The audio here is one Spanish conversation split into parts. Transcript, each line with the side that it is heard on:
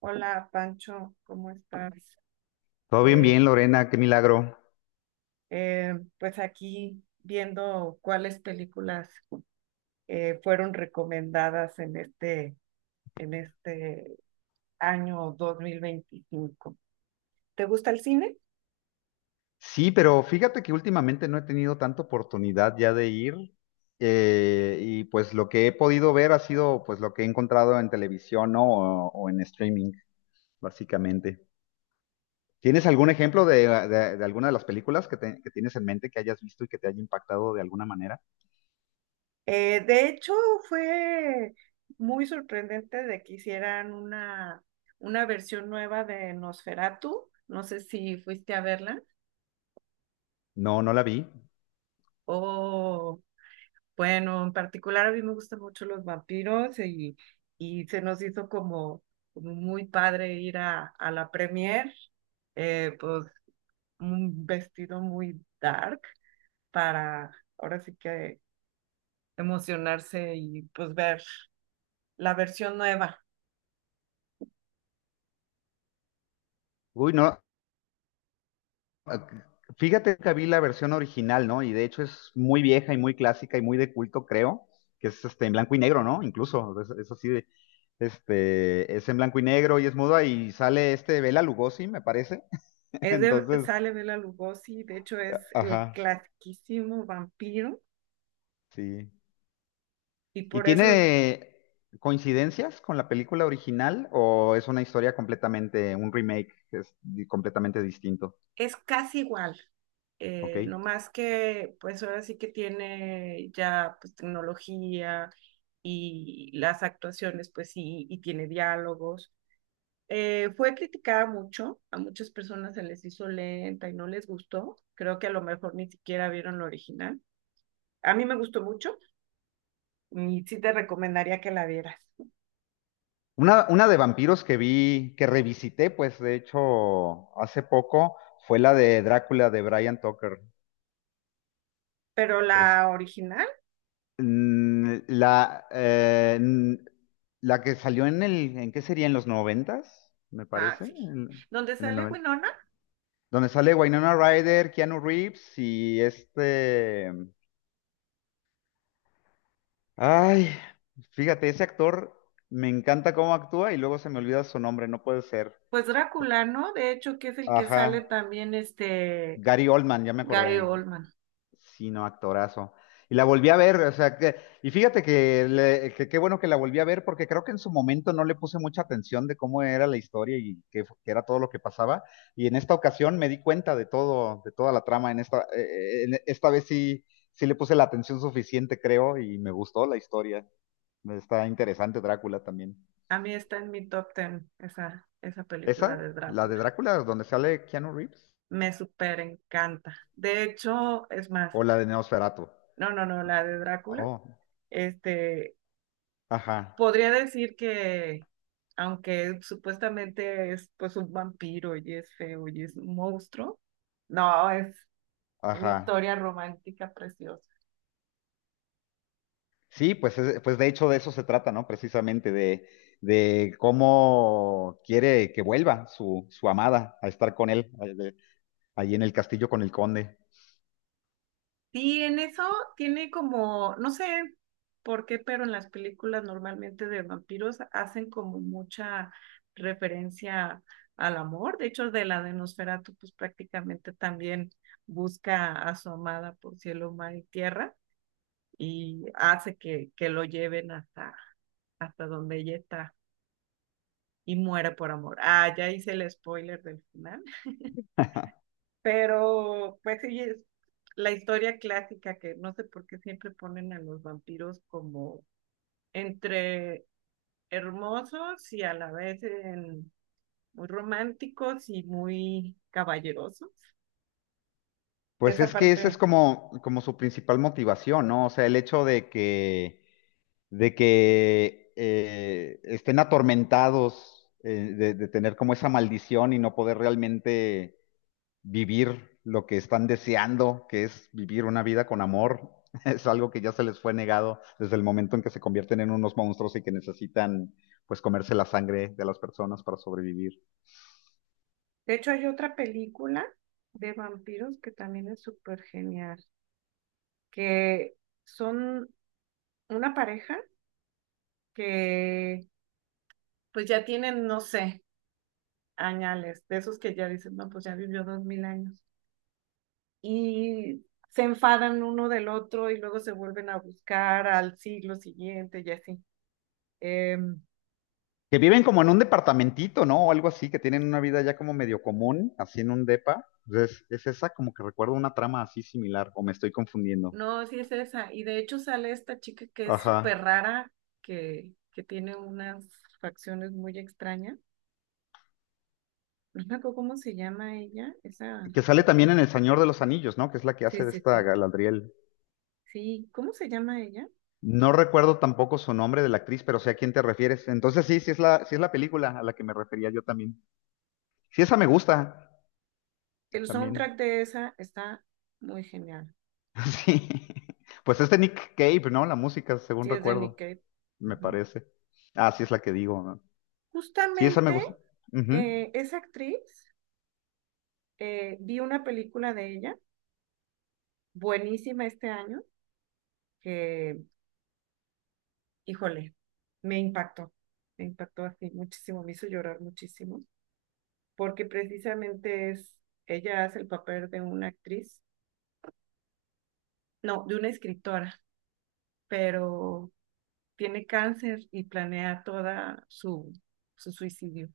right: Hola Pancho, ¿cómo estás?
left: Todo bien,
right: Eh,
left: bien, Lorena, qué milagro.
right: eh, pues aquí viendo cuáles películas fueron recomendadas en este año 2025. ¿Te gusta el cine?
left: Sí, pero fíjate que últimamente no he tenido tanta oportunidad ya de ir y pues lo que he podido ver ha sido pues lo que he encontrado en televisión, ¿no? O en streaming, básicamente. ¿Tienes algún ejemplo de alguna de las películas que tienes en mente que hayas visto y que te haya impactado de alguna manera?
right: De hecho, fue muy sorprendente de que hicieran una versión nueva de Nosferatu. No sé si fuiste a verla
left: No, no la vi.
right: o bueno, en particular a mí me gustan mucho los vampiros y se nos hizo como muy padre ir a la premier, pues un vestido muy dark para ahora sí que emocionarse y pues ver la versión nueva.
left: Uy, no. Ah. Fíjate que vi la versión original, ¿no? Y de hecho es muy vieja y muy clásica y muy de culto, creo, que es este en blanco y negro, ¿no? Incluso es así de, este, es en blanco y negro y es muda y sale este Bela Lugosi, me parece.
right: Es de,
left: Entonces,
right: sale Bela Lugosi, de hecho es el
left: ajá,
right: clasiquísimo vampiro
left: sí.
right: y
left: ¿Y
right: por eso
left: tiene coincidencias con la película original o es una historia completamente, un remake que es completamente distinto?
right: es casi igual,
left: ¿Ok?
right: no más que pues ahora sí que tiene ya pues tecnología y las actuaciones pues sí, y tiene diálogos. Fue criticada mucho, a muchas personas se les hizo lenta y no les gustó, creo que a lo mejor ni siquiera vieron la original. A mí me gustó mucho y sí te recomendaría que la vieras,
left: Una de vampiros que vi, que revisité, pues de hecho hace poco, fue la de Drácula de Brian Tucker.
right: pero
left: Es,
right: la original.
left: mm, la, eh, mm, la que salió en el, ¿en qué sería? ¿En los noventas? Me
right: Ah,
left: parece,
right: sí.
left: en,
right: Donde
left: en el
right: sale
left: noventa.
right: Winona,
left: Donde sale Winona Ryder, Keanu Reeves y este... Ay, fíjate, ese actor me encanta cómo actúa y luego se me olvida su nombre, no puede ser.
right: pues Drácula, ¿no? De hecho, que es el que sale
left: Ajá,
right: también este
left: Gary Oldman, ya me
right: Gary
left: acordé.
right: Oldman.
left: Sí, no, actorazo. Y la volví a ver, o sea, que, y fíjate que qué bueno que la volví a ver porque creo que en su momento no le puse mucha atención de cómo era la historia y qué era todo lo que pasaba. Y en esta ocasión me di cuenta de todo, de toda la trama. En esta vez sí, sí le puse la atención suficiente, creo, y me gustó la historia. Está interesante Drácula también.
right: A mí está en mi top ten esa película
left: ¿Esa?
right: de
left: ¿La de
right: Drácula.
left: Drácula donde sale Keanu Reeves?
right: Me súper encanta. De hecho, es más,
left: ¿O la de Neosferatu?
right: no, no, no, la de Drácula.
left: Oh,
right: Este,
left: ajá,
right: podría decir que, aunque supuestamente es pues un vampiro y es feo y es un monstruo, no, es una
left: ajá.
right: historia romántica preciosa.
left: Sí, pues, pues de hecho de eso se trata, ¿no? Precisamente de, cómo quiere que vuelva su amada a estar con él, ahí en el castillo con el conde.
right: Sí, en eso tiene como, no sé por qué, pero en las películas normalmente de vampiros hacen como mucha referencia al amor. De hecho, de la de Nosferatu, pues prácticamente también busca a su amada por cielo, mar y tierra y hace que lo lleven hasta donde ella está y muere por amor. Ah, ya hice el spoiler del final. Pero, pues sí, es la historia clásica que no sé por qué siempre ponen a los vampiros como entre hermosos y a la vez muy románticos y muy caballerosos.
left: Pues
right: Esa
left: es que esa es
right: parte.
left: como, como su principal motivación, ¿no? O sea, el hecho de que estén atormentados de tener como esa maldición y no poder realmente vivir lo que están deseando, que es vivir una vida con amor, es algo que ya se les fue negado desde el momento en que se convierten en unos monstruos y que necesitan pues comerse la sangre de las personas para sobrevivir.
right: De hecho, hay otra película de vampiros que también es súper genial, que son una pareja que pues ya tienen, no sé, añales, de esos que ya dicen, no, pues ya vivió 2000 años y se enfadan uno del otro y luego se vuelven a buscar al siglo siguiente y así. Eh,
left: Que viven como en un departamentito, ¿no? O algo así, que tienen una vida ya como medio común, así en un depa. Entonces, es esa como que recuerdo una trama así similar, o me estoy confundiendo.
right: no, sí es esa. Y de hecho sale esta chica que es
left: Ajá.
right: súper rara, que tiene unas facciones muy extrañas. No me acuerdo cómo se llama ella, esa
left: Que sale también
right: actriz.
left: en El Señor de los Anillos, ¿no? Que es la que
right: Sí,
left: hace de
right: sí,
left: esta
right: sí.
left: Galadriel.
right: Sí, ¿cómo se llama ella?
left: No recuerdo tampoco su nombre de la actriz, pero sé a quién te refieres. Entonces sí, sí es la película a la que me refería yo también. Sí, esa me gusta
right: El
left: también.
right: soundtrack de esa está muy genial.
left: Sí. Pues es de Nick Cave, ¿no? La música, según
right: Sí, es de Nick
left: recuerdo,
right: Cave.
left: me
right: Ujú.
left: parece. Ah, sí es la que digo, ¿no? Sí, esa me
right: Justamente
left: gusta. Ujú.
right: esa actriz, vi una película de ella buenísima este año que, híjole, me impactó, me impactó así muchísimo, me hizo llorar muchísimo, porque precisamente es, ella hace el papel de una actriz, no, de una escritora, pero tiene cáncer y planea toda su suicidio.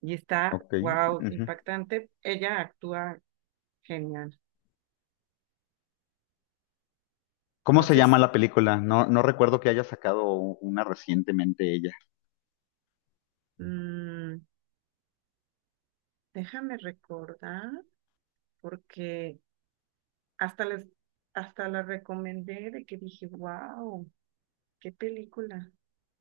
right: Y está,
left: Ok.
right: wow,
left: Ujú.
right: impactante. Ella actúa genial.
left: ¿Cómo se
right: Entonces,
left: llama la película? No, no recuerdo que haya sacado una recientemente ella.
right: mm, déjame recordar, porque Hasta les, hasta la recomendé de que dije, wow, qué película.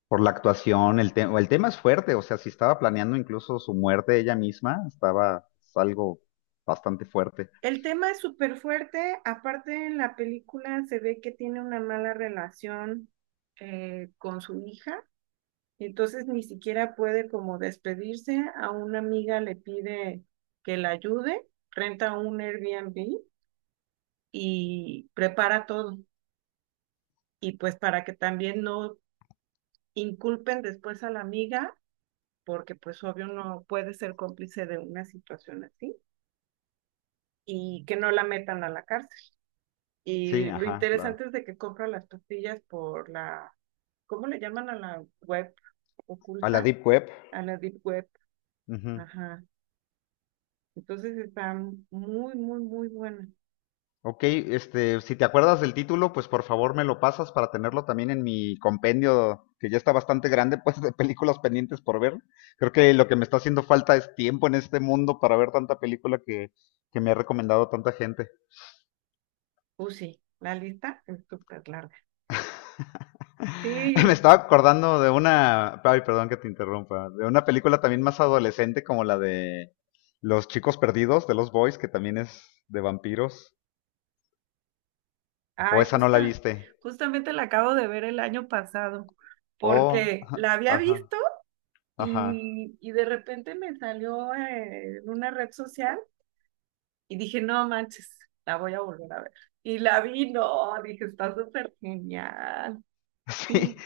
left: Por la actuación, el tema es fuerte, o sea, si estaba planeando incluso su muerte ella misma, estaba, es algo bastante fuerte.
right: El tema es súper fuerte, aparte en la película se ve que tiene una mala relación con su hija, entonces ni siquiera puede como despedirse, a una amiga le pide que la ayude, renta un Airbnb y prepara todo. Y pues para que también no inculpen después a la amiga, porque pues obvio no puede ser cómplice de una situación así y que no la metan a la cárcel.
left: Sí,
right: Y lo
left: ajá, claro.
right: interesante es de que compra las pastillas por la, ¿cómo le llaman a la web
left: A la
right: oculta?
left: Deep Web.
right: A la deep web.
left: Ujú.
right: Ajá. Entonces está muy, muy, muy buena.
left: Ok, este, si te acuerdas del título, pues por favor me lo pasas para tenerlo también en mi compendio, que ya está bastante grande, pues, de películas pendientes por ver. Creo que lo que me está haciendo falta es tiempo en este mundo para ver tanta película que me ha recomendado tanta gente.
right: Sí, la lista es súper larga.
left: Me
right: Sí,
left: estaba acordando de una, ay, perdón que te interrumpa, de una película también más adolescente como la de Los chicos perdidos de los Boys, que también es de vampiros. O
right: ay,
left: esa no la viste.
right: justamente la acabo de ver el año pasado,
left: Oh,
right: porque la había
left: ajá,
right: visto.
left: ajá.
right: Y de repente me salió en una red social y dije, no manches, la voy a volver a ver. Y la vi, no, dije, está súper genial.
left: Sí.
right: Sí.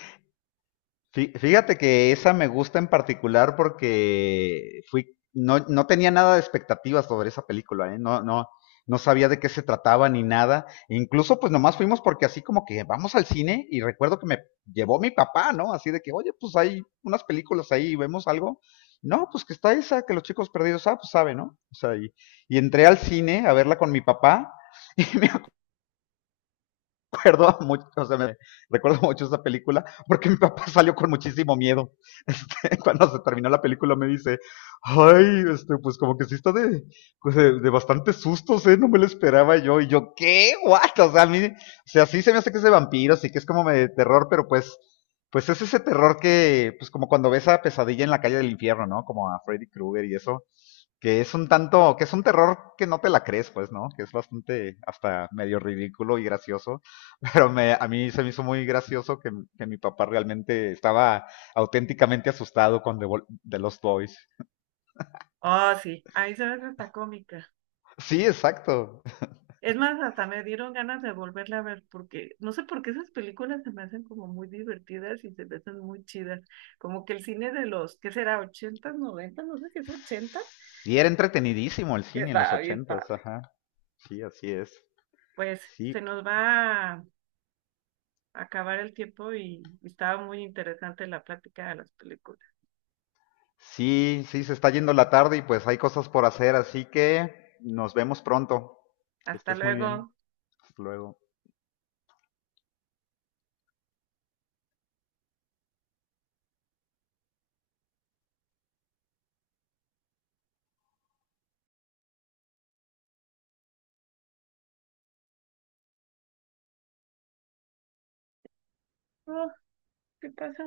left: Fíjate que esa me gusta en particular porque fui, no, no tenía nada de expectativas sobre esa película, ¿eh? No, no, no sabía de qué se trataba ni nada. E incluso, pues nomás fuimos porque así como que vamos al cine y recuerdo que me llevó mi papá, ¿no? Así de que, oye, pues hay unas películas ahí, vemos algo. No, pues que está esa, que los chicos perdidos, ah, pues sabe, ¿no? O sea, y entré al cine a verla con mi papá y acuerdo mucho, o sea, me recuerdo mucho esa película porque mi papá salió con muchísimo miedo. Este, cuando se terminó la película me dice, ay, este, pues como que sí está de, pues de bastantes sustos, ¿eh? No me lo esperaba yo. Y yo, ¿qué? ¿What? O sea, a mí, o sea, sí se me hace que es de vampiros y que es como de terror, pero pues es ese terror que, pues como cuando ves a Pesadilla en la calle del infierno, ¿no? Como a Freddy Krueger y eso que es un tanto, que es un terror que no te la crees, pues, ¿no? Que es bastante hasta medio ridículo y gracioso, pero a mí se me hizo muy gracioso que mi papá realmente estaba auténticamente asustado con The Lost Boys.
right: Oh, sí, ahí se ve hasta cómica.
left: Sí, exacto.
right: Es más, hasta me dieron ganas de volverla a ver porque no sé por qué esas películas se me hacen como muy divertidas y se me hacen muy chidas. Como que el cine de los, ¿qué será? ¿ochentas 90? No sé si es ochenta.
left: Sí, era entretenidísimo el cine en los
right: Está bien
left: ochentas,
right: padre.
left: ajá. Sí, así es.
right: Pues se
left: Sí,
right: nos va acabar el tiempo y estaba muy interesante la plática de las películas.
left: sí, sí, se está yendo la tarde y pues hay cosas por hacer, así que nos vemos pronto. Que
right: Hasta
left: estés muy bien.
right: luego.
left: Hasta luego.
right: Oh, ¿qué pasó?